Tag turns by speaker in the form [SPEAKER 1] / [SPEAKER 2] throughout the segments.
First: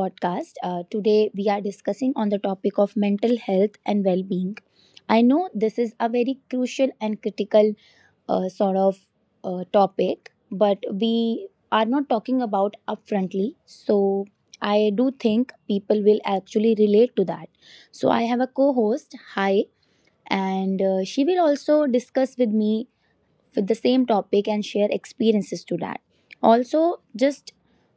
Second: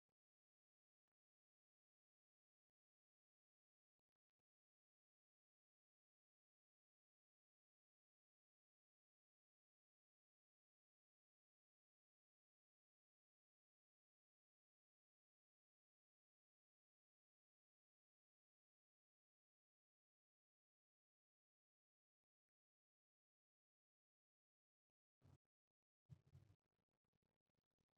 [SPEAKER 1] podcast. Today we are discussing on the topic of mental health and well-being. I know this is a very crucial and critical sort of topic, but we are not talking about upfrontly. So I do think people will actually relate to that. So I have a co-host. Hi, and she will also discuss with me with the same topic and share experiences to that. Also, just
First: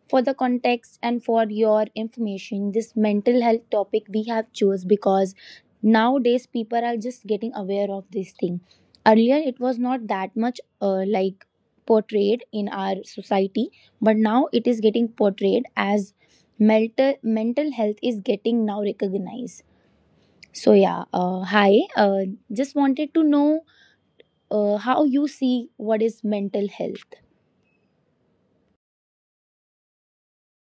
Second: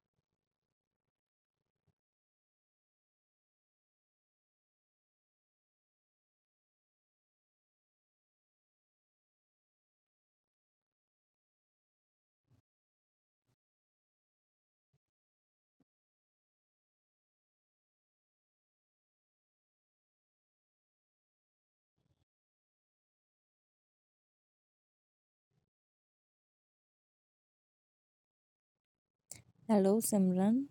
[SPEAKER 1] for the context and for your information, this mental health topic we have chose because nowadays people are just getting aware of this thing. Earlier, it was not that much like portrayed in our society, but now it is getting portrayed as mental health is getting now recognized. So yeah, hi. Just wanted to know how you see what is mental health.
[SPEAKER 2] Hello, Simran.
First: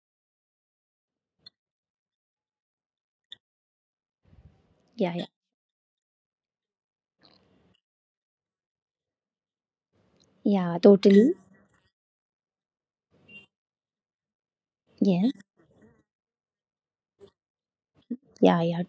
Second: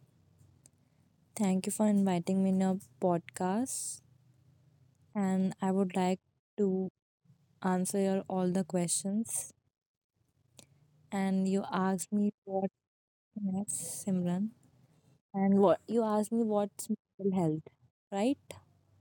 [SPEAKER 2] Thank you for inviting me in your podcast.
[SPEAKER 1] Yeah, yeah,
[SPEAKER 2] And I would like to answer your all the questions.
[SPEAKER 1] yeah, totally.
[SPEAKER 2] And you asked me what yes, Simran.
[SPEAKER 1] Yeah,
[SPEAKER 2] And what you asked me what's mental health, right?
[SPEAKER 1] yeah, yeah,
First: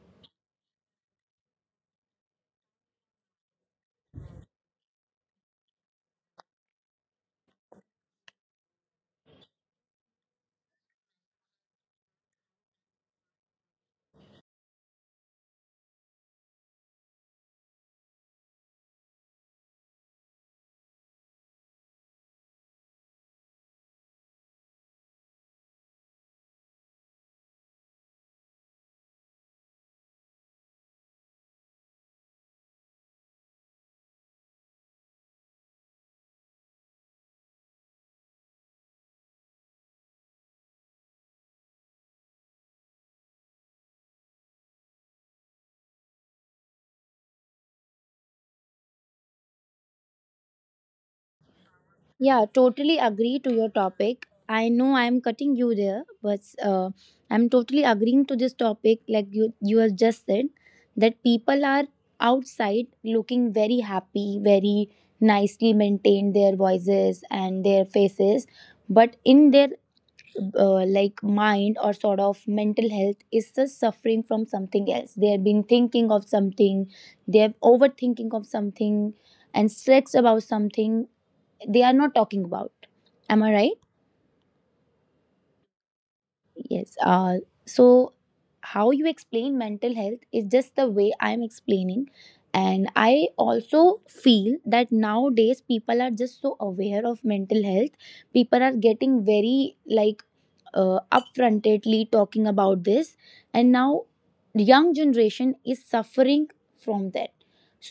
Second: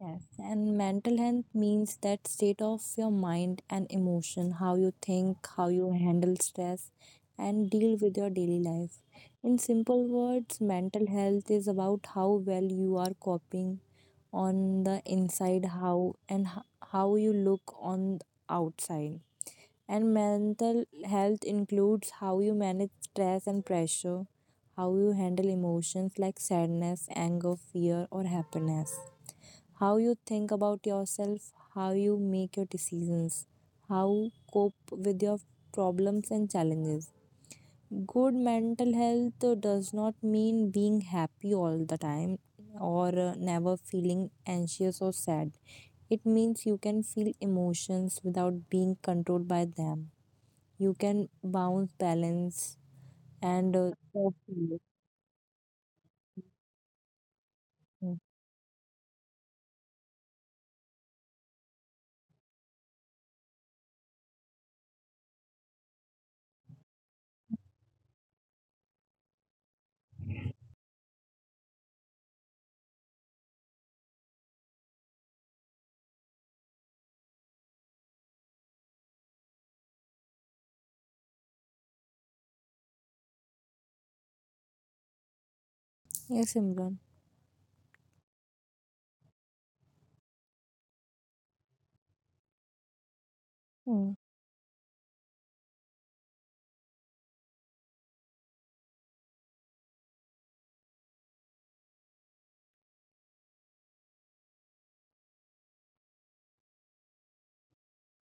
[SPEAKER 2] Yes, and mental health means that state of your mind and emotion, how you think, how you handle stress, and deal with your daily life. In simple words, mental health is about how well you are coping on the inside, how you look on the outside. And mental health includes how you manage stress and pressure, how you handle emotions like sadness, anger, fear, or happiness, how you think about yourself, how you make your decisions, how cope with your problems and challenges. Good mental health does not mean being happy all the time or never feeling anxious or sad. It means you can feel emotions without being controlled by them. You can bounce
[SPEAKER 1] yeah,
[SPEAKER 2] balance
[SPEAKER 1] totally agree to your
[SPEAKER 2] and
[SPEAKER 1] topic. I know I'm cutting you there, but I'm totally agreeing to this topic, like you have just said, that people are outside looking very happy, very nicely maintained their voices and their faces, but in their like mind or sort of mental health is just suffering from something else. They have been thinking of something, they have overthinking of something, and stressed about something they are not talking about. Am I right?
[SPEAKER 2] yes, Imran.
[SPEAKER 1] Yes, so how you explain mental health is just the way I am explaining, and I
[SPEAKER 2] Mm.
[SPEAKER 1] also feel that nowadays people are just so aware of mental health. People are getting very like upfrontedly talking about this, and now young generation is suffering from that.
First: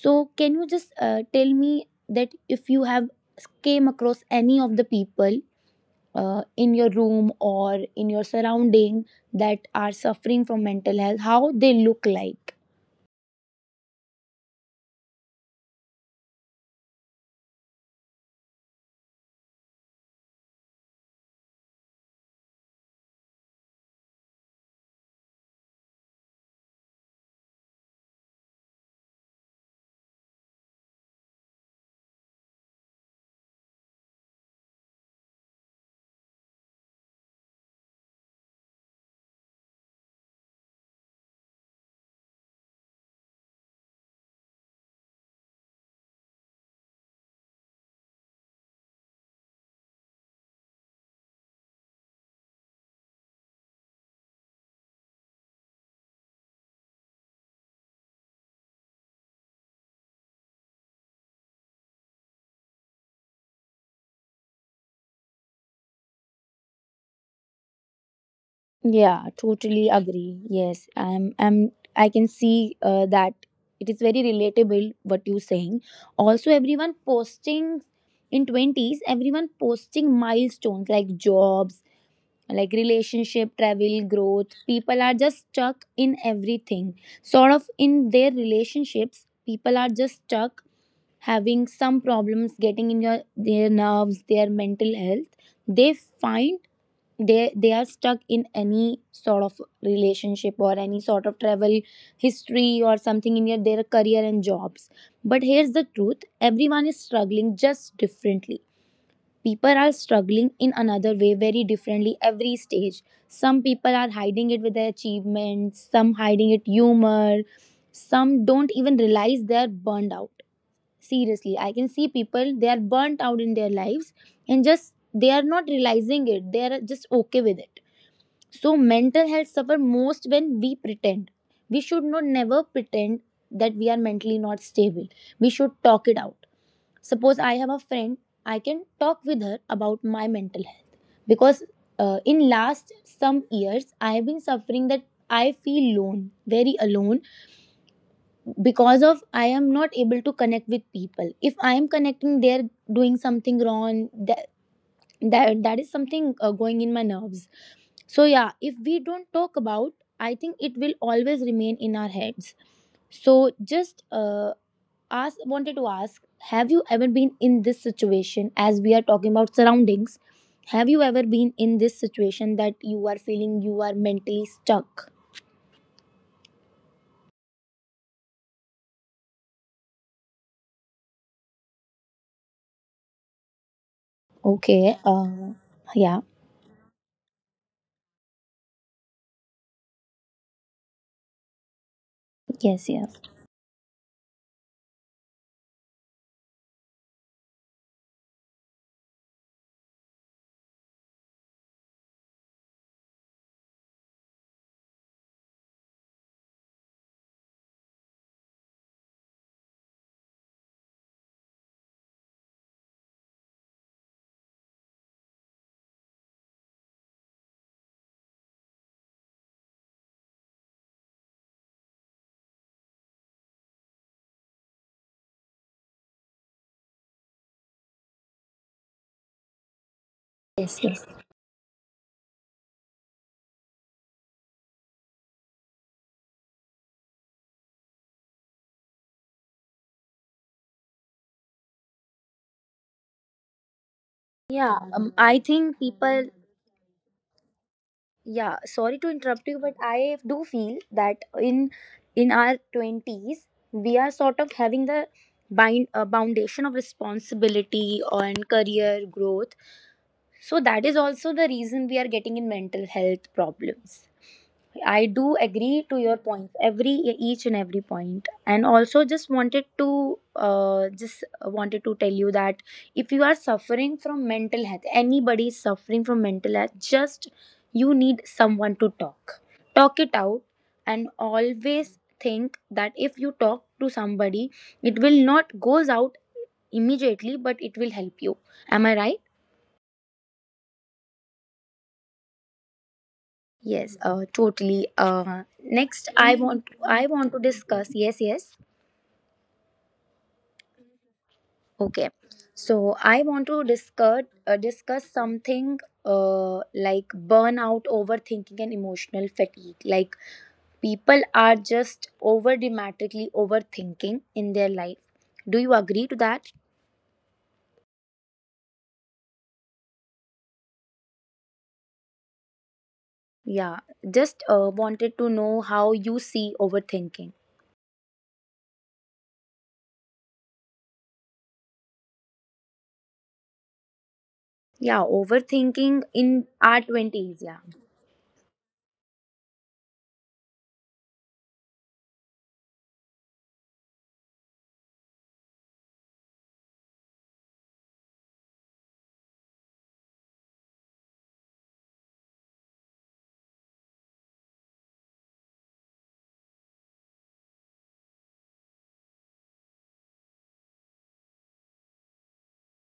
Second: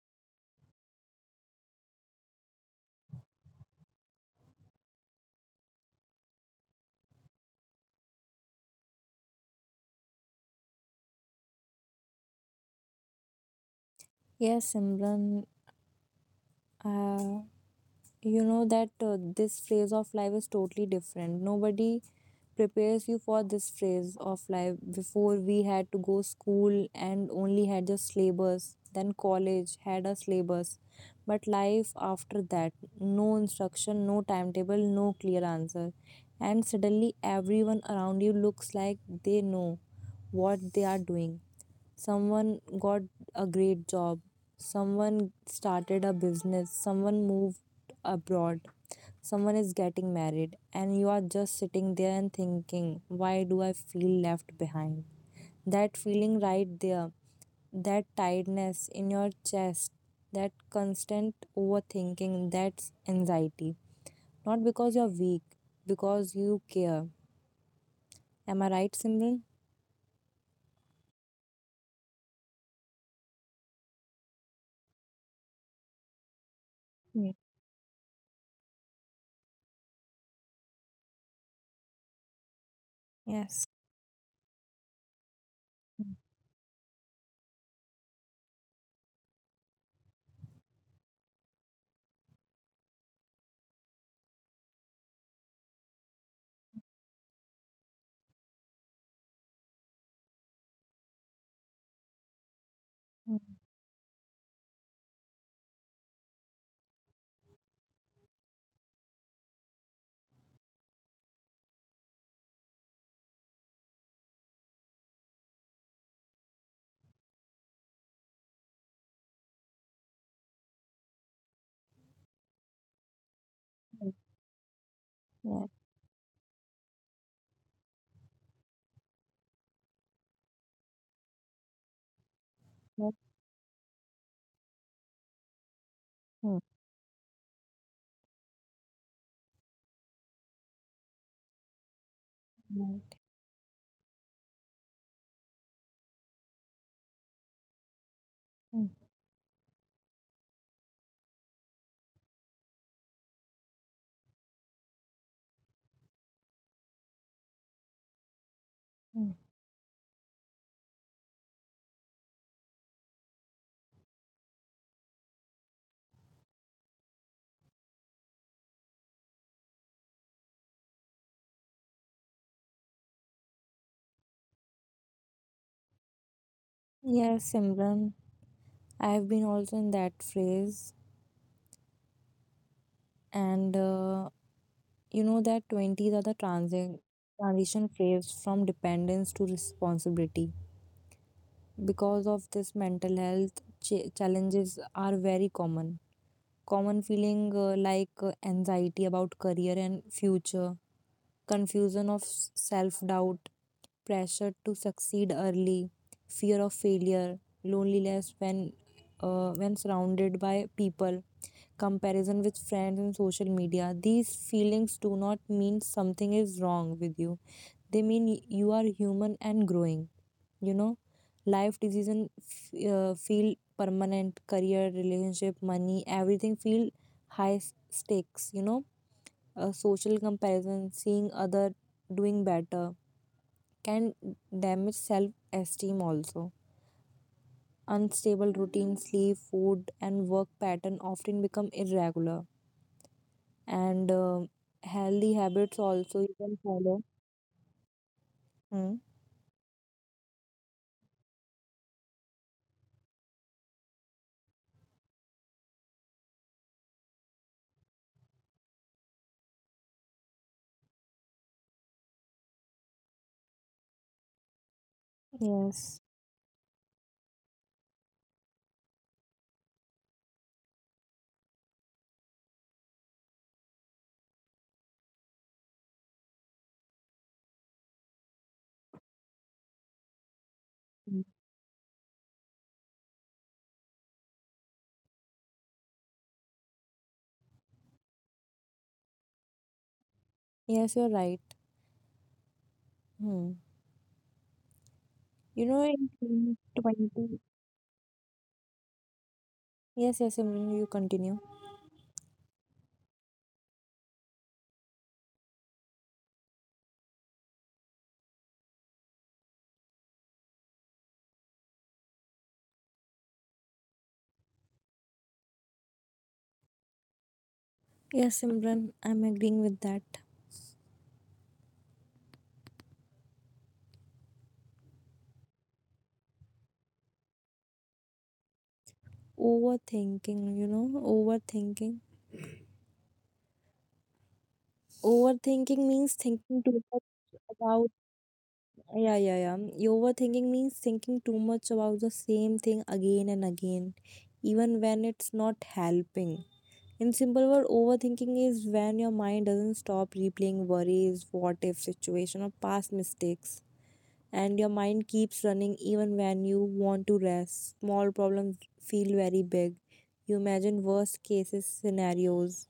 [SPEAKER 1] So can you just tell me that if you have came across any of the people in your room or in your surrounding that are suffering from mental health, how they look like?
[SPEAKER 2] Yes, Imran. Uh, you know that this phase of life is totally different. Nobody prepares you for this phase of life. Before, we had to go school and only had just syllabus, then college had a syllabus, but life after that, no instruction, no timetable, no clear answer. And suddenly everyone around you looks like they know what they are doing. Someone got a great job, someone started a business, someone moved abroad, someone is getting married, and you are just sitting there and thinking, why do I feel left behind? That feeling right there, that tightness in your chest, that constant overthinking, that's anxiety. Not because you're weak, because you care. Am I right,
[SPEAKER 1] Yeah,
[SPEAKER 2] Simran?
[SPEAKER 1] totally agree. Yes, I can see that it is very relatable what you're saying. Also, everyone posting in twenties, everyone posting milestones like jobs, like relationship, travel,
[SPEAKER 2] Yes.
[SPEAKER 1] growth. People are just stuck in everything. Sort of in their relationships, people are just stuck having some problems getting in your their nerves, their mental health. They find they are stuck in any sort of relationship or any sort of travel history or something in your, their career and jobs. But here's the truth: everyone is struggling, just differently. People are struggling in another way, very differently, every stage. Some people are hiding it with their achievements, some hiding it humor, some don't even realize they're burned out. Seriously, I can see people, they are burnt out in their lives and just they are not realizing it. They are just okay with it. So mental health suffer most when we pretend. We should not never pretend that we are mentally not stable. We should talk it out. Suppose I have a friend, I can talk with her about my mental health, because in last some years
[SPEAKER 2] Yes.
[SPEAKER 1] I have been suffering that I feel alone, very alone, because of I
[SPEAKER 2] Mm,
[SPEAKER 1] am not able to connect with people. If I am connecting, they're doing something wrong. That is something going in my nerves. So yeah, if we don't talk about,
[SPEAKER 2] mm.
[SPEAKER 1] I think it will always remain in our heads. So just ask wanted to ask, have you ever been in this situation, as we are talking about surroundings, have you ever been in this situation that you are feeling you are mentally stuck?
[SPEAKER 2] Yes, Simran, I've been also in that phase, and
[SPEAKER 1] Okay,
[SPEAKER 2] you know
[SPEAKER 1] yeah.
[SPEAKER 2] that 20s are the transition phase from dependence to responsibility. Because of
[SPEAKER 1] Yes,
[SPEAKER 2] this,
[SPEAKER 1] yes.
[SPEAKER 2] mental health ch challenges are very common. Common feeling like anxiety about career and future, confusion of self doubt, pressure to succeed early, fear of failure, loneliness when surrounded by people, comparison with friends and social media. These feelings do not mean something is wrong with you. They mean you are human and growing. You know, life decision feel permanent, career, relationship, money, everything feel high stakes. You know, social
[SPEAKER 1] Yes, yes.
[SPEAKER 2] comparison, seeing other doing better can damage self-esteem also. Unstable routine, sleep, food and work pattern often become irregular, and
[SPEAKER 1] Yeah, I
[SPEAKER 2] healthy
[SPEAKER 1] think
[SPEAKER 2] habits
[SPEAKER 1] people,
[SPEAKER 2] also you can follow.
[SPEAKER 1] yeah, sorry to
[SPEAKER 2] Hmm.
[SPEAKER 1] interrupt you, but I do feel that in our 20s we are sort of having the bind foundation of responsibility and career growth. So that is also the reason we are getting in mental health problems. I do agree to your
[SPEAKER 2] Yes.
[SPEAKER 1] points, every each and every point, and also just wanted to tell you that if you are suffering from mental health, anybody is suffering from mental health, just you need someone to talk, talk it out, and
[SPEAKER 2] Hmm.
[SPEAKER 1] always think that if you talk to somebody, it will not goes out immediately, but it will help you. Am I right?
[SPEAKER 2] Yes, you're right. Hmm.
[SPEAKER 1] Yes, totally.
[SPEAKER 2] You know,
[SPEAKER 1] Next, I
[SPEAKER 2] in
[SPEAKER 1] want I want to
[SPEAKER 2] 20,
[SPEAKER 1] discuss. Yes, yes.
[SPEAKER 2] yes, yes, Simran, you continue.
[SPEAKER 1] Okay, so I want to discuss something like burnout, overthinking, and emotional fatigue. Like people are just over dramatically overthinking in their life. Do you agree to that?
[SPEAKER 2] Yes, Simran, I'm agreeing with that.
[SPEAKER 1] Yeah, just wanted to know how you see overthinking.
[SPEAKER 2] Overthinking,
[SPEAKER 1] Yeah,
[SPEAKER 2] overthinking means
[SPEAKER 1] overthinking in
[SPEAKER 2] thinking too
[SPEAKER 1] our
[SPEAKER 2] much
[SPEAKER 1] twenties. Yeah,
[SPEAKER 2] about, yeah, yeah, yeah. overthinking means thinking too much about the same thing again and again, even when it's not helping. In simple word, overthinking is when your mind doesn't stop replaying worries, what if situation, or past mistakes. And your mind keeps running even when you want to rest. Small problems feel very big. You imagine worst cases scenarios,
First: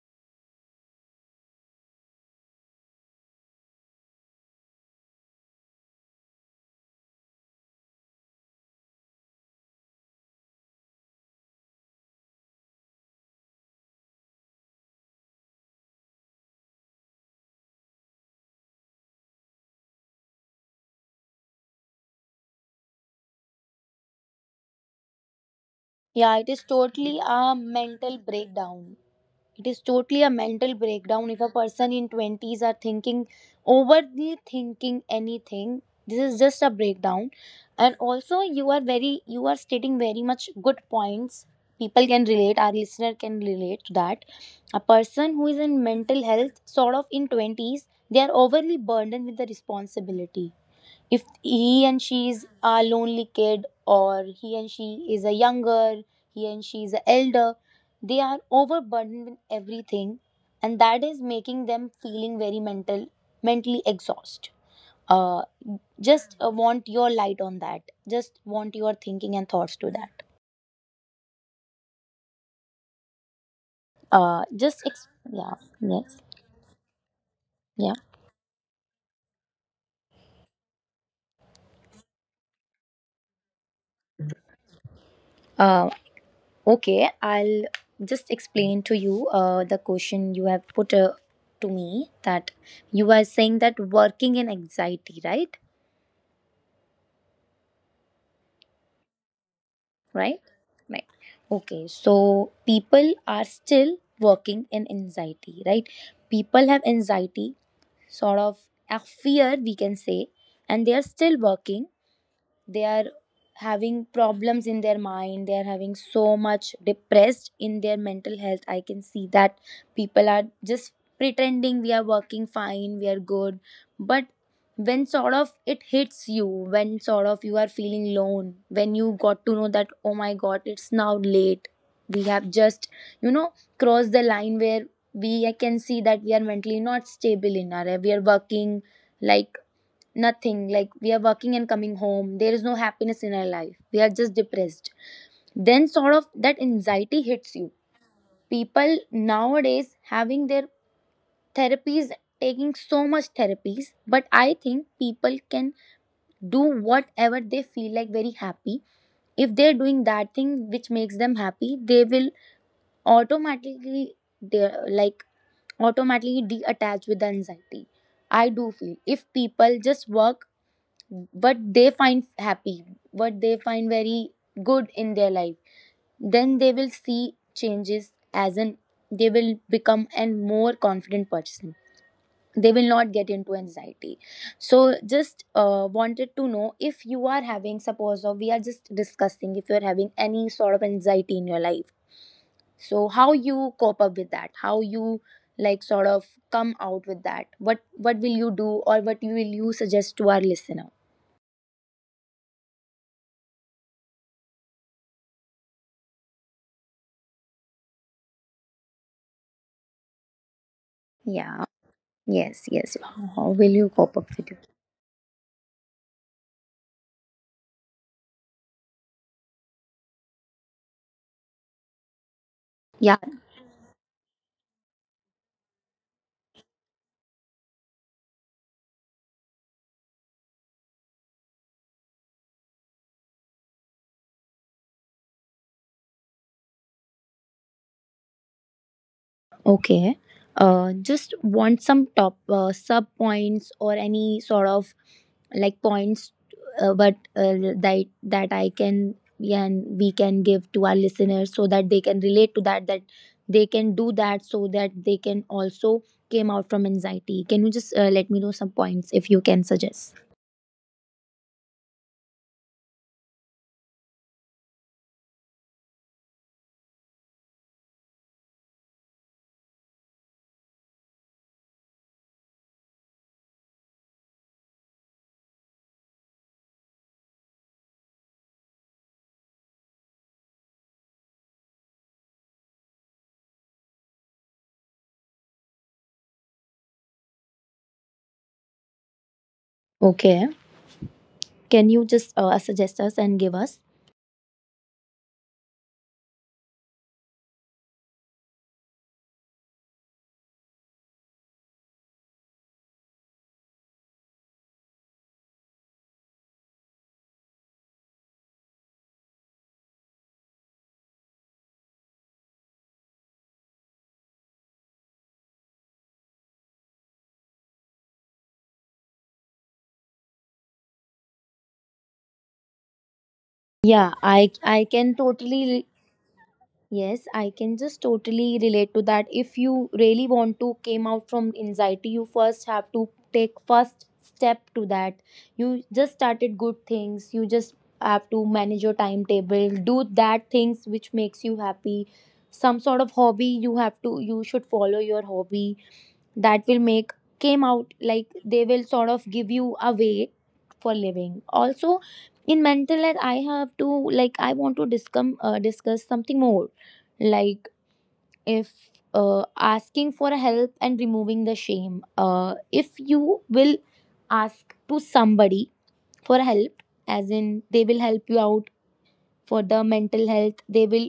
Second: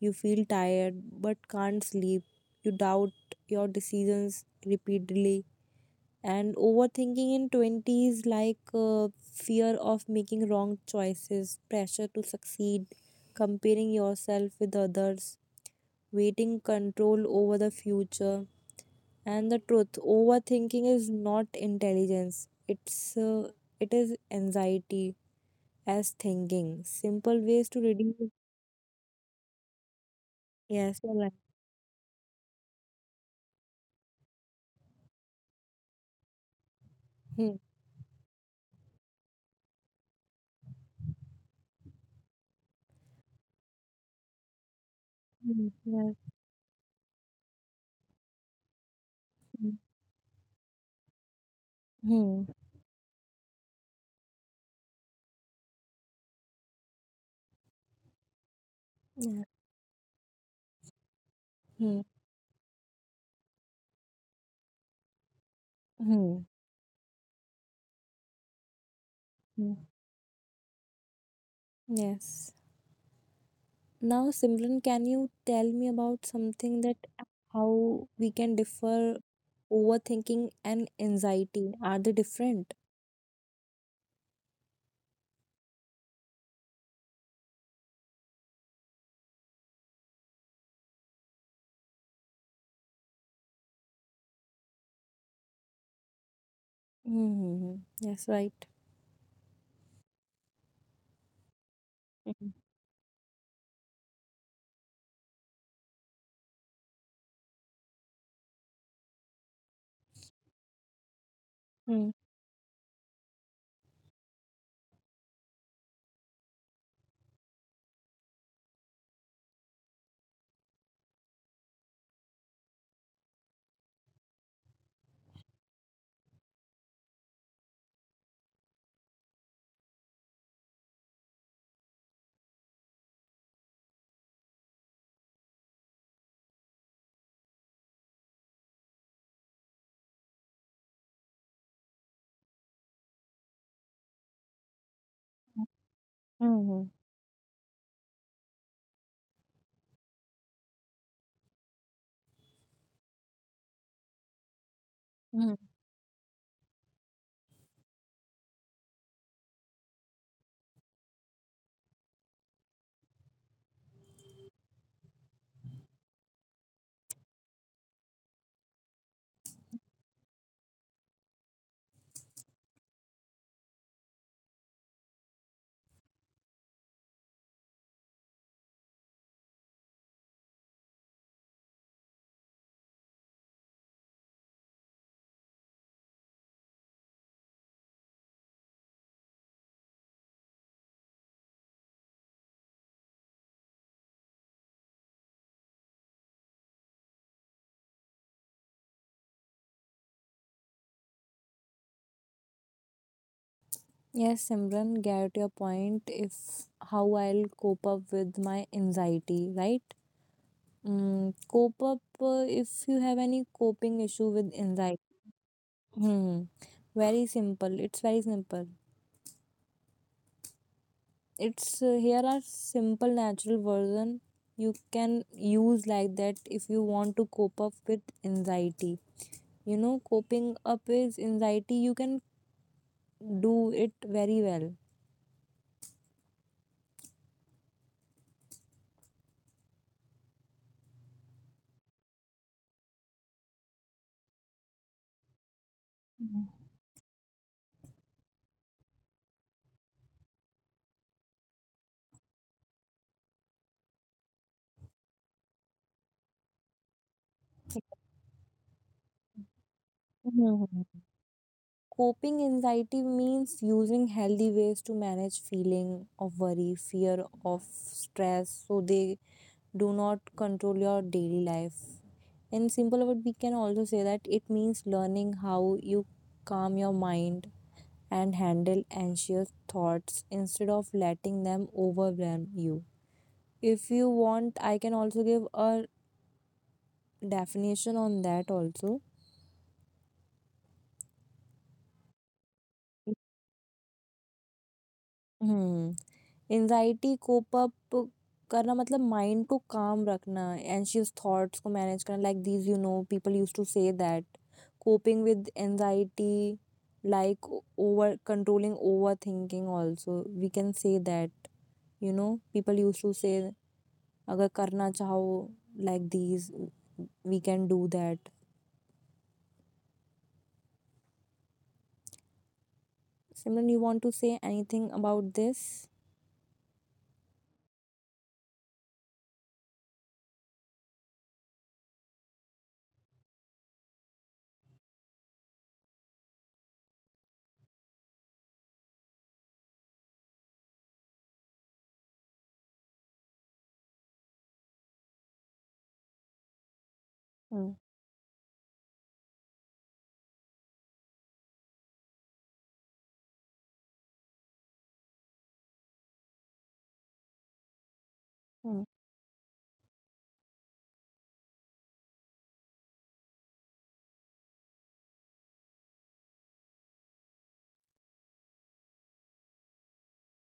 [SPEAKER 2] you feel tired but can't sleep. You doubt your decisions repeatedly. And overthinking in twenties, like fear of making wrong choices, pressure to succeed, comparing yourself with others, waiting control over the future. And the truth, overthinking is not intelligence. It is anxiety
[SPEAKER 1] yeah, it
[SPEAKER 2] as
[SPEAKER 1] is totally
[SPEAKER 2] thinking.
[SPEAKER 1] a
[SPEAKER 2] Simple ways
[SPEAKER 1] mental
[SPEAKER 2] to reduce.
[SPEAKER 1] breakdown. It is totally a mental breakdown if
[SPEAKER 2] Yes,
[SPEAKER 1] a
[SPEAKER 2] you're right.
[SPEAKER 1] person in 20s are thinking overly thinking anything, this is just a breakdown.
[SPEAKER 2] Hmm.
[SPEAKER 1] And also, you are very, you are stating very much good points. People can relate, our listener can relate to that. A person who is in
[SPEAKER 2] Hmm.
[SPEAKER 1] mental
[SPEAKER 2] Yes.
[SPEAKER 1] health sort of in 20s, they are overly burdened with the
[SPEAKER 2] Hmm.
[SPEAKER 1] responsibility. If he and she is a
[SPEAKER 2] Hmm.
[SPEAKER 1] lonely kid, or he and she is a younger, he and she is a elder, they are overburdened with
[SPEAKER 2] Yeah.
[SPEAKER 1] everything, and that is making them feeling
[SPEAKER 2] Hmm.
[SPEAKER 1] very mentally exhausted. uh, just want
[SPEAKER 2] Hmm.
[SPEAKER 1] your light on that, just want your thinking and thoughts to
[SPEAKER 2] Hmm.
[SPEAKER 1] that.
[SPEAKER 2] Yes. Now, Simran, can
[SPEAKER 1] Yeah.
[SPEAKER 2] you tell
[SPEAKER 1] Yes,
[SPEAKER 2] me about something, that
[SPEAKER 1] yeah.
[SPEAKER 2] how we can differ overthinking and anxiety? Are they different?
[SPEAKER 1] uh, Okay, I'll just explain to you the question you have put to me, that you are saying that working in anxiety, right?
[SPEAKER 2] Mm-hmm. Yes, right.
[SPEAKER 1] Right? Right. Okay, so people are
[SPEAKER 2] Mm-hmm.
[SPEAKER 1] still working in anxiety, right? People have anxiety, sort of a fear, we can say, and they are still working. They are having problems in their mind, they are having so much depressed in their mental health. I can see that people are just pretending we are working fine, we are good. But when sort of it hits you, when sort of you are feeling alone, when you got to know that, oh my god, it's now late, we have just, you know, crossed the line where we can see that we are mentally not stable. In our, we are working like nothing, like we are working and coming home, there is no happiness in our life, we are just depressed. Then sort of that anxiety hits you.
[SPEAKER 2] Mm-hmm.
[SPEAKER 1] People nowadays having their therapies, taking so much therapies, but I think people can do
[SPEAKER 2] Hmm.
[SPEAKER 1] whatever they feel like very happy. If they're doing that thing which makes them happy, they will automatically, they like automatically detach with the anxiety. I do feel if people just work what they find happy, what they find very good in their life, then they will see changes as an, they will become a more confident person. They will not get into anxiety. So just wanted to know, if you are having suppose, or we are just discussing, if you are having any sort of anxiety in your life, so how you cope up with that? How you like sort of come out with that? What will you do, or what will you suggest to our listener?
[SPEAKER 2] Yes, Simran, get your point. If how I'll cope up with my anxiety, right?
[SPEAKER 1] Yeah. Yes,
[SPEAKER 2] Mm,
[SPEAKER 1] yes.
[SPEAKER 2] cope
[SPEAKER 1] How
[SPEAKER 2] up,
[SPEAKER 1] will you cope up
[SPEAKER 2] if
[SPEAKER 1] with
[SPEAKER 2] you
[SPEAKER 1] it?
[SPEAKER 2] have any coping issue with anxiety. Hmm. Very simple. It's very simple.
[SPEAKER 1] Yeah,
[SPEAKER 2] It's here are simple natural version you can use like that if you want to cope up with anxiety. You know coping up with anxiety, you can do it very well.
[SPEAKER 1] okay. Just want some top sub points or any sort of like points, but that I can, yeah, and we can give to our listeners so that they can relate to that, that they can do that, so that they can also came out from anxiety. Can you just let me know some points, if you can suggest?
[SPEAKER 2] Mhm. Coping anxiety means using healthy ways to manage feeling of worry, fear of stress, so they do not control your daily life. In simple word, we can also say that it means learning how you calm your mind and handle anxious thoughts instead of letting them overwhelm you. If you want, I can also give a definition on that. Also,
[SPEAKER 1] Okay. Can you just suggest us and give us?
[SPEAKER 2] hmm, anxiety cope up, करना मतलब mind को calm रखना, anxious thoughts को manage करना. Like these, you know, people used to say that coping with anxiety, like over controlling, overthinking. Also, we can say that, you know, people used to say. Agar karna chaho, like these, we can do that.
[SPEAKER 1] Yeah,
[SPEAKER 2] Simran,
[SPEAKER 1] I
[SPEAKER 2] you want
[SPEAKER 1] I
[SPEAKER 2] to say
[SPEAKER 1] can
[SPEAKER 2] anything
[SPEAKER 1] totally.
[SPEAKER 2] about this?
[SPEAKER 1] Yes, I can just totally relate to that. If you really want to came out from anxiety, you first have to take first step to that. You just started good things. You just have to manage your timetable, do that things which makes you happy. Some sort of hobby you have to you should follow your hobby that will make came out like
[SPEAKER 2] Hmm.
[SPEAKER 1] they will sort of give you a way for living also. In mental health I have to, like, I want to discuss discuss something more, like, if
[SPEAKER 2] Hmm.
[SPEAKER 1] asking for help and removing the shame, if you will ask to somebody for help, as in they will help you out for the mental health. They will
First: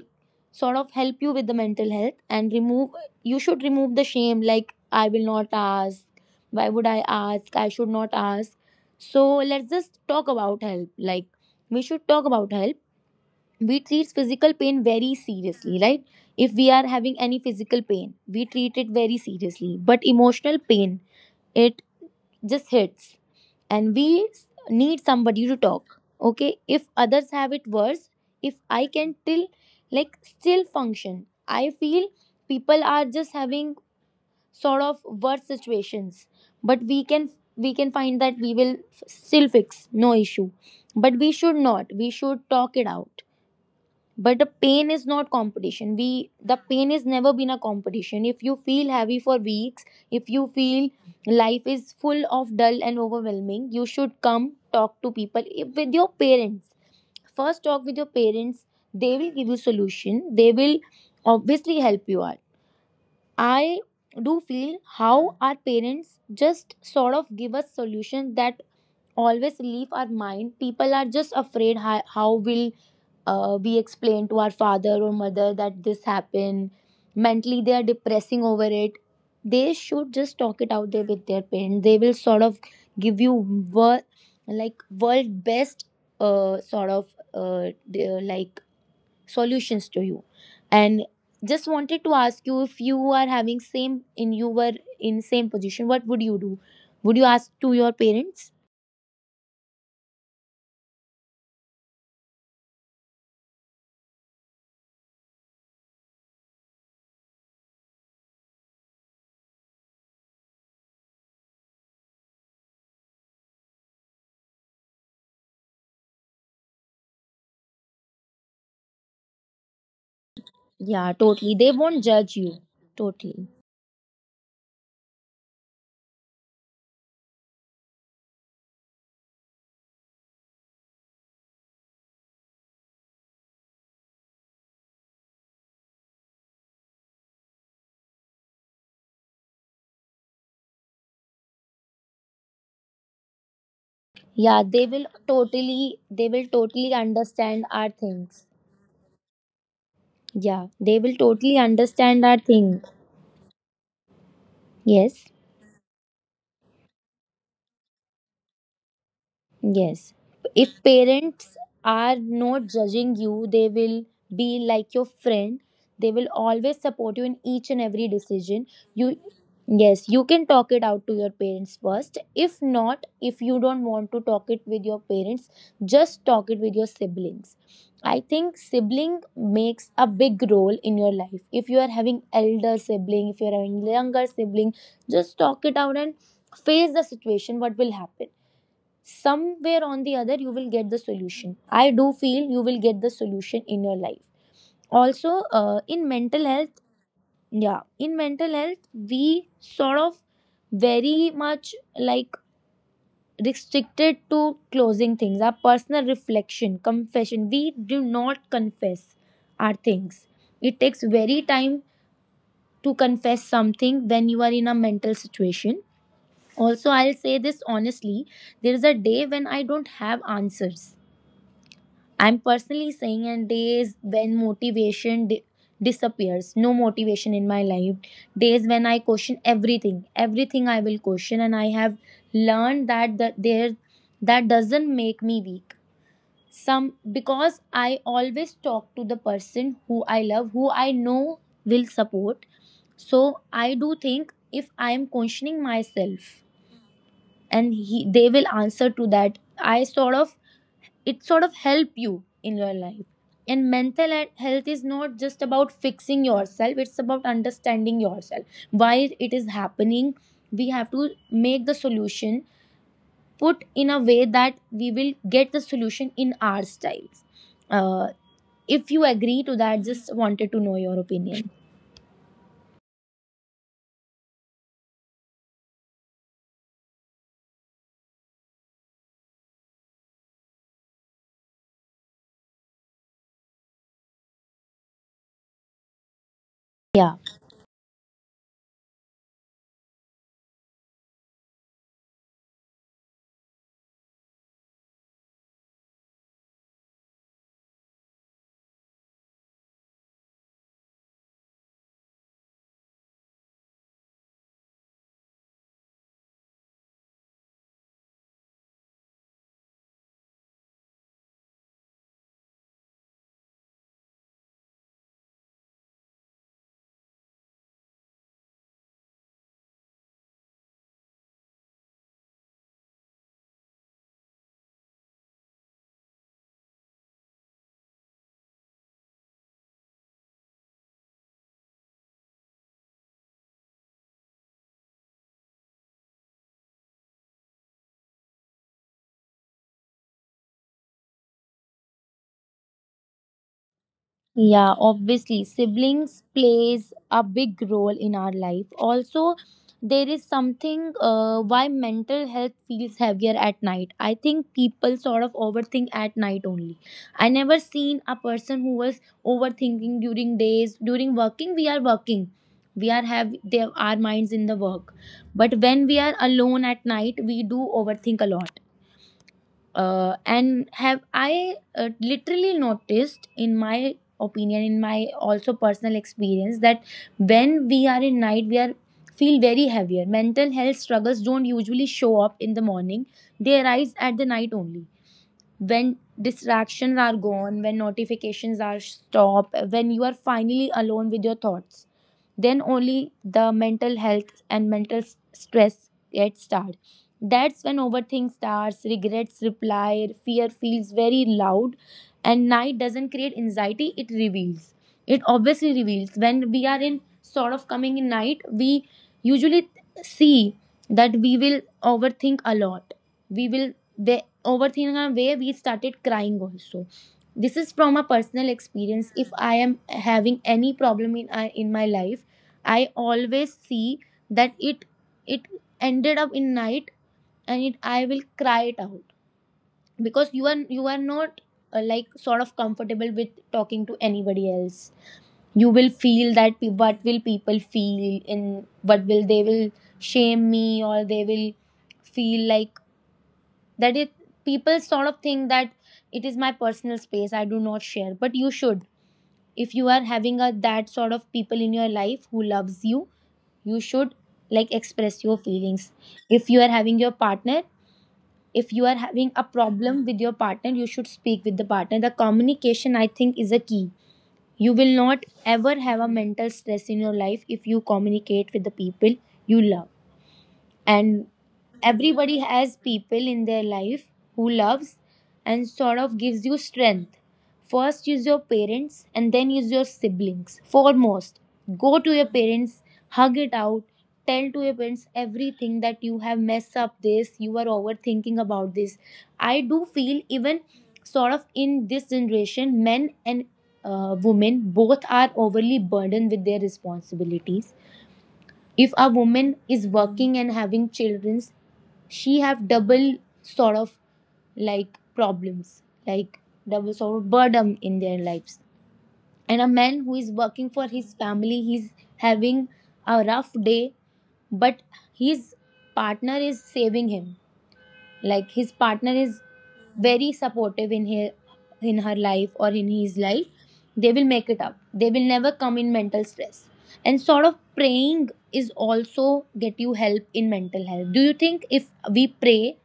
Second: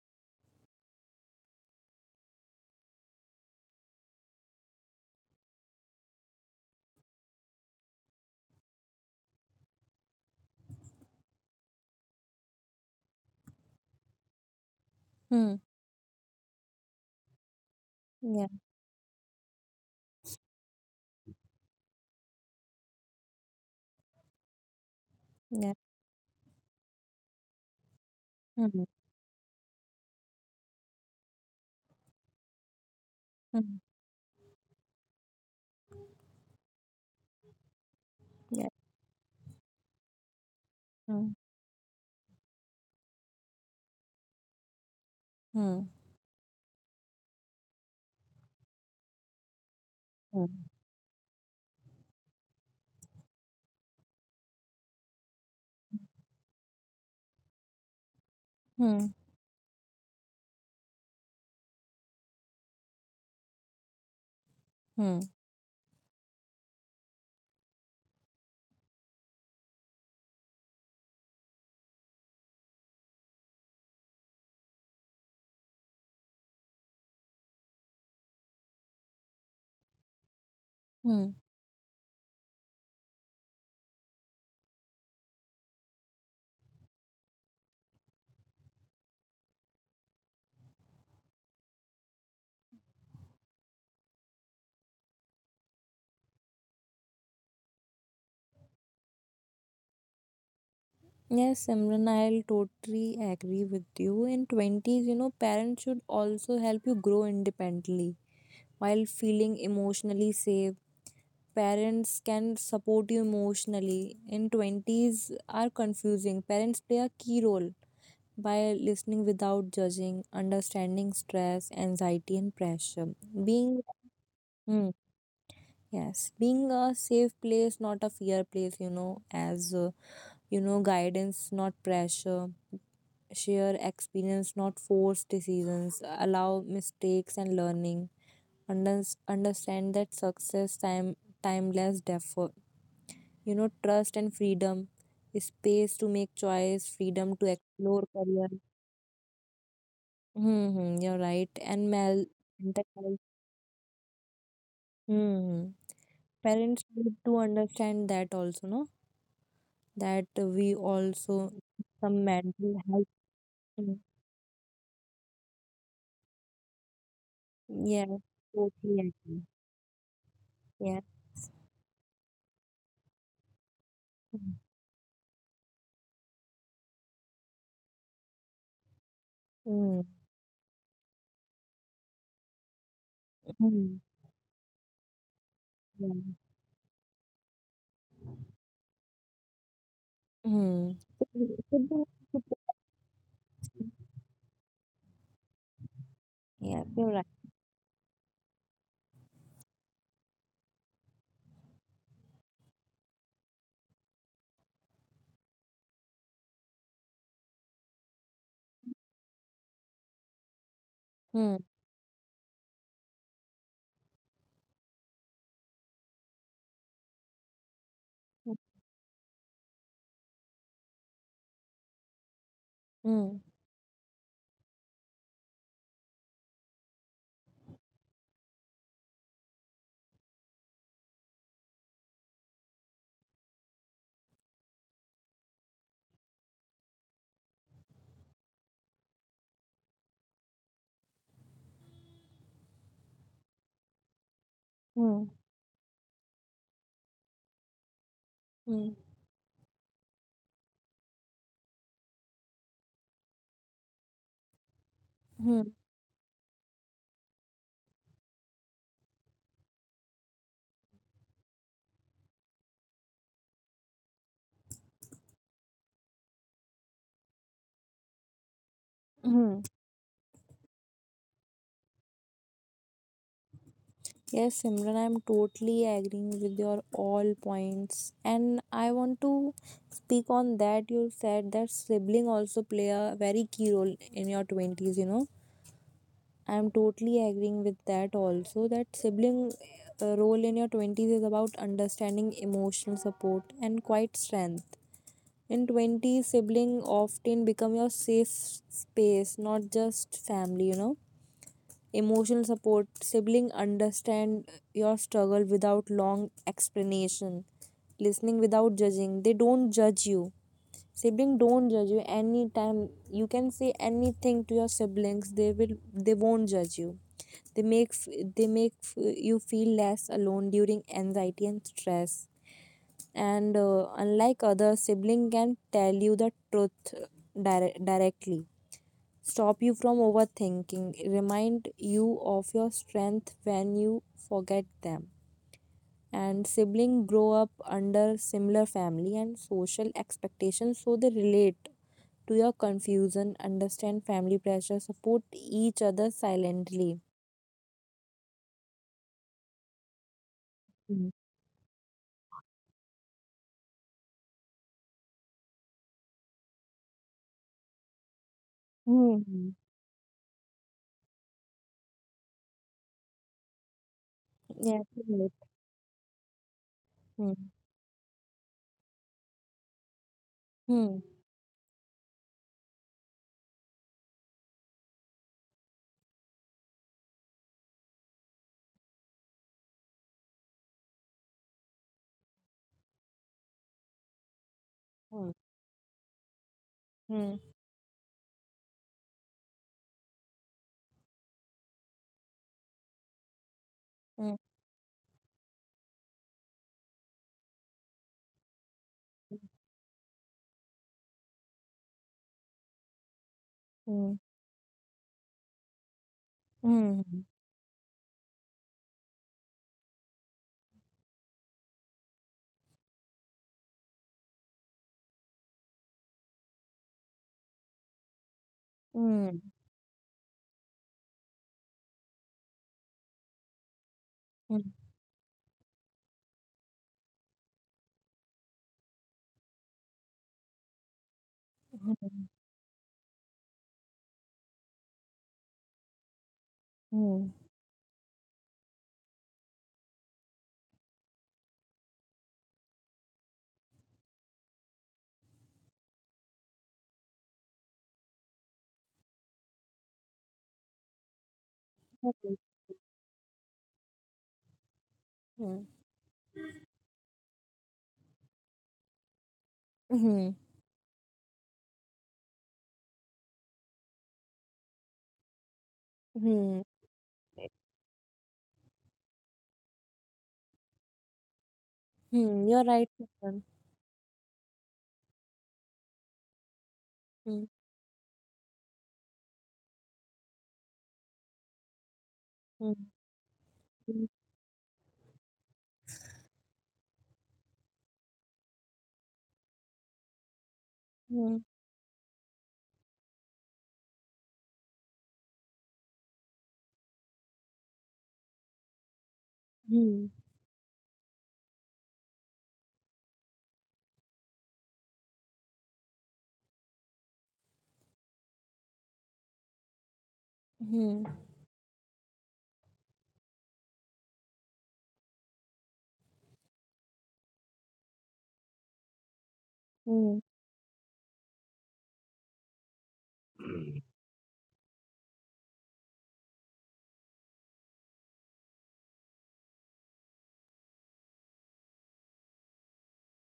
[SPEAKER 1] sort of help you with the mental health and remove, you should remove the shame, like, I will not ask, why would I ask, I should not ask. So let's just talk about help, like, we should talk about help. We treat physical pain very
[SPEAKER 2] Hmm.
[SPEAKER 1] seriously, right? If we are having any physical pain, we
[SPEAKER 2] Yeah.
[SPEAKER 1] treat it very seriously, but emotional pain, it just hits and need somebody to
[SPEAKER 2] Yeah.
[SPEAKER 1] talk. Okay, if others have it worse, if I
[SPEAKER 2] Hmm.
[SPEAKER 1] can till, like, still function, I feel people are just having
[SPEAKER 2] Hmm.
[SPEAKER 1] sort of worse situations, but we can, we can find that
[SPEAKER 2] Yeah.
[SPEAKER 1] still fix, no issue, but
[SPEAKER 2] Hmm.
[SPEAKER 1] we should not, we should talk it out. But the pain is not
[SPEAKER 2] Hmm.
[SPEAKER 1] competition, we the pain is never been a competition. If you feel heavy for weeks, if you
[SPEAKER 2] Hmm.
[SPEAKER 1] feel life is full of dull and overwhelming, you should come talk to people, with your parents. First talk with your parents,
[SPEAKER 2] Hmm.
[SPEAKER 1] they will give you solution, they will obviously help you out. I do feel
[SPEAKER 2] Hmm.
[SPEAKER 1] how our parents just sort of give us solutions that always leave our mind. People are just afraid how will we explain to our father or mother that this happened. Mentally they are depressing over it. They should just talk it out there
[SPEAKER 2] Hmm.
[SPEAKER 1] with their parents, they will sort of give you wor- like world best sort of like solutions to you. And just wanted to ask you, if you are having same, in you were in same position, what would you do? Would you ask to your parents?
[SPEAKER 2] Yes, Simran, I'll totally agree with you. In 20s, you know, parents should also help you grow independently while feeling emotionally safe. Parents can support you emotionally. In 20s are confusing. Parents play a key role by listening without judging, understanding
[SPEAKER 1] Yeah,
[SPEAKER 2] stress,
[SPEAKER 1] totally. They
[SPEAKER 2] anxiety,
[SPEAKER 1] won't
[SPEAKER 2] and
[SPEAKER 1] judge
[SPEAKER 2] pressure.
[SPEAKER 1] you.
[SPEAKER 2] Being,
[SPEAKER 1] Totally.
[SPEAKER 2] mm, yes, being a safe place, not a fear place, you know, as you know, guidance, not pressure, share experience, not force decisions, allow mistakes and learning, understand that success, time, timeless, defer, you know, trust and
[SPEAKER 1] Yeah, they
[SPEAKER 2] freedom,
[SPEAKER 1] will totally,
[SPEAKER 2] space to
[SPEAKER 1] they will
[SPEAKER 2] make
[SPEAKER 1] totally
[SPEAKER 2] choice, freedom to
[SPEAKER 1] understand our
[SPEAKER 2] explore
[SPEAKER 1] things.
[SPEAKER 2] career.
[SPEAKER 1] Yeah, they
[SPEAKER 2] Mm-hmm,
[SPEAKER 1] will
[SPEAKER 2] you're
[SPEAKER 1] totally
[SPEAKER 2] right. And
[SPEAKER 1] understand
[SPEAKER 2] mal
[SPEAKER 1] our thing.
[SPEAKER 2] mental health.
[SPEAKER 1] Yes.
[SPEAKER 2] Mm-hmm. Parents need to understand that also, no?
[SPEAKER 1] Yes.
[SPEAKER 2] That
[SPEAKER 1] If
[SPEAKER 2] we
[SPEAKER 1] parents
[SPEAKER 2] also
[SPEAKER 1] are
[SPEAKER 2] some
[SPEAKER 1] not
[SPEAKER 2] mental
[SPEAKER 1] judging
[SPEAKER 2] health.
[SPEAKER 1] you, they will
[SPEAKER 2] Mm.
[SPEAKER 1] be like your friend. They will always support you in each and every
[SPEAKER 2] Yeah,
[SPEAKER 1] decision.
[SPEAKER 2] totally
[SPEAKER 1] You
[SPEAKER 2] agree.
[SPEAKER 1] Yes, you can talk it out
[SPEAKER 2] Yeah.
[SPEAKER 1] to your parents first. If not, if you don't want to talk it with your parents, just talk it with your siblings. I think sibling makes a
[SPEAKER 2] Mm-hmm.
[SPEAKER 1] big role in your life. If you are having elder sibling, if you are having younger sibling, just talk it out and
[SPEAKER 2] Yeah.
[SPEAKER 1] face the situation, what will happen. Somewhere on the other, you will get the
[SPEAKER 2] Mm.
[SPEAKER 1] solution. I do feel
[SPEAKER 2] Should
[SPEAKER 1] you
[SPEAKER 2] be-
[SPEAKER 1] will get the solution in your life also, in mental health.
[SPEAKER 2] Yeah, you're right.
[SPEAKER 1] Yeah, in mental health we sort of very much, like, restricted to closing things. Our personal reflection, confession, we do not confess our things. It takes very
[SPEAKER 2] Mm.
[SPEAKER 1] time to confess something when you are in a mental situation. Also, I'll say this honestly, there is a day when I don't have answers. I'm personally saying, and
[SPEAKER 2] Mm.
[SPEAKER 1] days when disappears, no motivation in my life, days when I question everything, everything I will question, and I have learned that that there that doesn't make me weak. Some because I always talk to the person who I love, who I know will support. So I do think if I am
[SPEAKER 2] Mm.
[SPEAKER 1] questioning myself, and they will
[SPEAKER 2] Mm.
[SPEAKER 1] answer to that, I sort of, it sort of help you in your life. And mental health is not just
[SPEAKER 2] Mm.
[SPEAKER 1] about fixing yourself, it's about understanding yourself, why it is happening. We have to make the solution, put in a way that we will get the solution in our styles. Uh, if you agree
[SPEAKER 2] Mm.
[SPEAKER 1] to that, just wanted to know your opinion.
[SPEAKER 2] Yes, Simran, I'm totally agreeing with your all points. And I want to speak on that you said that sibling also play a very key role in your 20s, you know. I'm totally agreeing
[SPEAKER 1] Yeah.
[SPEAKER 2] with that also that sibling role in your 20s is about understanding emotional support and quiet strength. In 20s, sibling often become your safe space, not just family, you know. Emotional support, sibling understand your struggle without long explanation. Listening without judging, they don't judge you. Sibling don't judge you anytime. You can say anything to your siblings, they won't judge you. They make f- they make f- you feel less alone during anxiety and stress. And unlike other, sibling can tell you the truth directly, stop you from overthinking, remind you of your strength when you forget them. And siblings grow up under similar family and social expectations, so they relate to your confusion, understand family pressure, support
[SPEAKER 1] Yeah,
[SPEAKER 2] each other
[SPEAKER 1] obviously, siblings
[SPEAKER 2] silently.
[SPEAKER 1] plays a big role in our life. Also, there is
[SPEAKER 2] Mm.
[SPEAKER 1] something, why mental health feels heavier at night. I think people sort of overthink at night only. I never seen a person
[SPEAKER 2] Mm.
[SPEAKER 1] who was overthinking during days. During working. We are have they, our
[SPEAKER 2] Yes,
[SPEAKER 1] minds in the
[SPEAKER 2] right.
[SPEAKER 1] work. But when we are alone
[SPEAKER 2] Mm.
[SPEAKER 1] at night, we do overthink a lot,
[SPEAKER 2] Mm.
[SPEAKER 1] and have I literally noticed in my opinion, in my also personal experience, that when we are in night we are feel very heavier. Mental health struggles don't usually show up in the morning, they arise at the night only, when
[SPEAKER 2] Mm.
[SPEAKER 1] distractions are gone, when notifications are stopped, when you are finally alone with your thoughts. Then only the
[SPEAKER 2] Mm.
[SPEAKER 1] mental health and mental stress get started. That's when overthink starts, regrets reply, fear feels very loud. And night doesn't create
[SPEAKER 2] Mm.
[SPEAKER 1] anxiety, it reveals, it obviously reveals. When
[SPEAKER 2] Mm.
[SPEAKER 1] we are in sort of coming in night, we usually see that we will overthink a lot, we will, we overthink in a way we started crying also. This is from a personal
[SPEAKER 2] Mm. Mm.
[SPEAKER 1] experience. If I am having any problem in my life, I always
[SPEAKER 2] Mm.
[SPEAKER 1] see that it ended up in night, and it I will cry it out. Because you are not,
[SPEAKER 2] Mm.
[SPEAKER 1] like, sort of comfortable with talking to anybody else. You will feel that
[SPEAKER 2] Mm.
[SPEAKER 1] what will people feel in, what will they will shame me, or they will feel like that it, people sort of think that it is my personal space, I do not share. But you should, if you are having a that sort of people
[SPEAKER 2] Okay.
[SPEAKER 1] in your life who loves you, you should, like,
[SPEAKER 2] Mm.
[SPEAKER 1] express your feelings. If you are having your partner, if you are having a
[SPEAKER 2] Mhm.
[SPEAKER 1] problem with your partner, you should speak with the partner. The communication, I think, is a key. You will not ever
[SPEAKER 2] Mhm.
[SPEAKER 1] have a mental stress in your life if you communicate with the people you love. And
[SPEAKER 2] Hmm, you're right,
[SPEAKER 1] everybody
[SPEAKER 2] Simran.
[SPEAKER 1] has people in their life who loves and sort of gives you
[SPEAKER 2] Hmm,
[SPEAKER 1] strength. First is your parents, and then is your siblings. Foremost, go
[SPEAKER 2] hmm,
[SPEAKER 1] to your parents,
[SPEAKER 2] hmm,
[SPEAKER 1] hug it out, tell to your parents everything that you have messed up, this you are overthinking about this. I do feel, even
[SPEAKER 2] hmm,
[SPEAKER 1] sort of in this generation, men and, women both are overly burdened with their responsibilities. If a
[SPEAKER 2] hmm,
[SPEAKER 1] woman is working and having children, she have double sort of like problems, like double sort of burden in their lives. And a man who is
[SPEAKER 2] hmm,
[SPEAKER 1] working for his family, he's having a rough day, but his partner is saving him, like his partner is
[SPEAKER 2] hmm.
[SPEAKER 1] very supportive in her, in her life or in his life. They will make it up, they will never come in mental stress. And sort of praying is also get you help in mental health. Do you think if we pray,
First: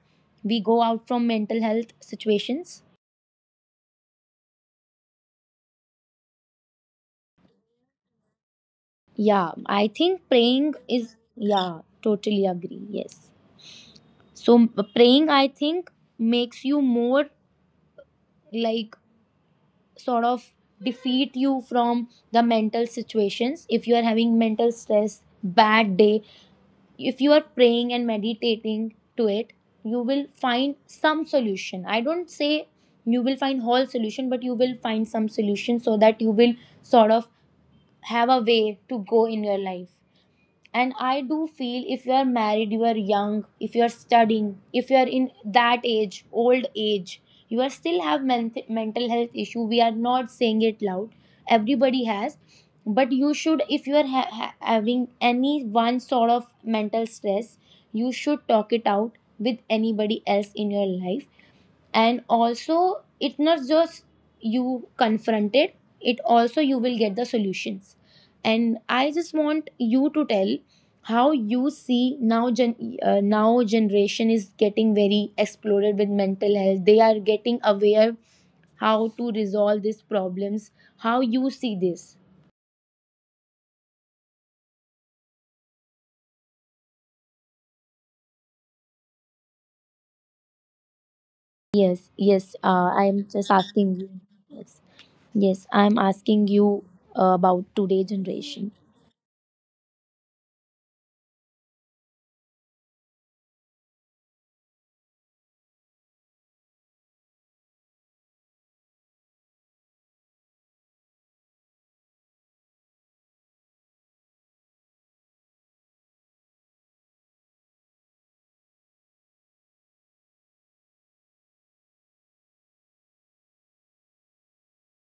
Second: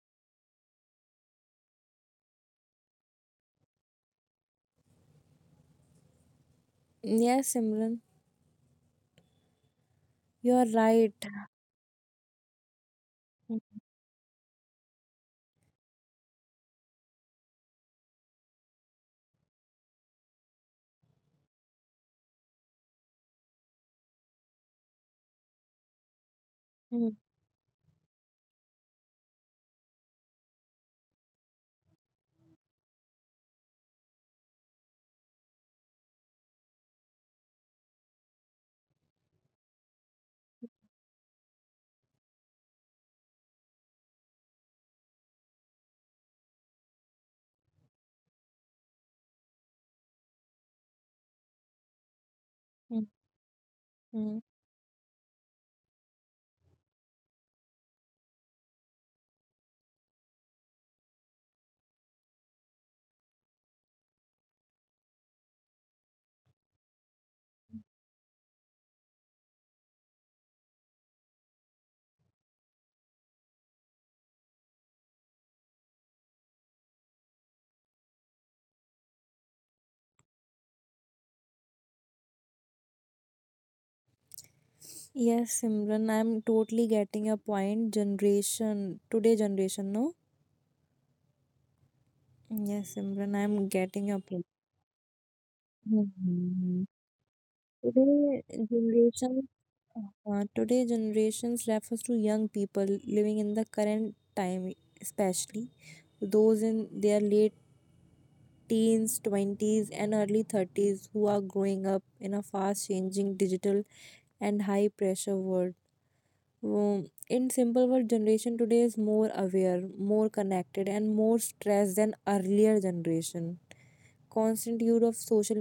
[SPEAKER 1] we go out from mental health situations?
[SPEAKER 2] Yes, Simran,
[SPEAKER 1] Yeah, I think praying
[SPEAKER 2] you're
[SPEAKER 1] is,
[SPEAKER 2] right.
[SPEAKER 1] yeah, totally agree, yes.
[SPEAKER 2] Hmm,
[SPEAKER 1] So praying, I think, makes you more, like, sort of defeat you from the mental situations. If you are having mental stress, bad day,
[SPEAKER 2] hmm,
[SPEAKER 1] if you are praying and meditating to it, you will find some solution. I don't say you will find whole solution, but you will find some solution, so that you will sort of have a way to go in your life. And I do feel, if you are married, you are young, if you are studying, if you are in that age, old age, you are still have mental health issue, we are not saying it loud, everybody has.
[SPEAKER 2] hmm,
[SPEAKER 1] But you should, if you are
[SPEAKER 2] hmm.
[SPEAKER 1] having any one sort of mental stress, you should talk it out with anybody else in your life. And also it's not just you confront it, it also you will get the solutions. And I just want you to tell how you see, now generation is getting very exploded with mental health, they are getting aware how to resolve these problems. How you see this?
[SPEAKER 2] Yes, Simran, I'm totally getting your point. Generation, today generation, no?
[SPEAKER 1] Yes, yes,
[SPEAKER 2] Hmm, yes, Simran,
[SPEAKER 1] I'm
[SPEAKER 2] I'm
[SPEAKER 1] just
[SPEAKER 2] getting
[SPEAKER 1] asking
[SPEAKER 2] your
[SPEAKER 1] you.
[SPEAKER 2] point.
[SPEAKER 1] Yes, yes,
[SPEAKER 2] Hmm.
[SPEAKER 1] I'm
[SPEAKER 2] Hmm,
[SPEAKER 1] asking
[SPEAKER 2] hmm.
[SPEAKER 1] you, about today
[SPEAKER 2] Today
[SPEAKER 1] generation.
[SPEAKER 2] generation, today generations refers to young people living in the current time, especially those in their late teens, 20s, and early 30s, who are growing up in a fast changing digital and high pressure world. In simple word, generation today is more aware, more connected, and more stressed than earlier generation. Constant use of social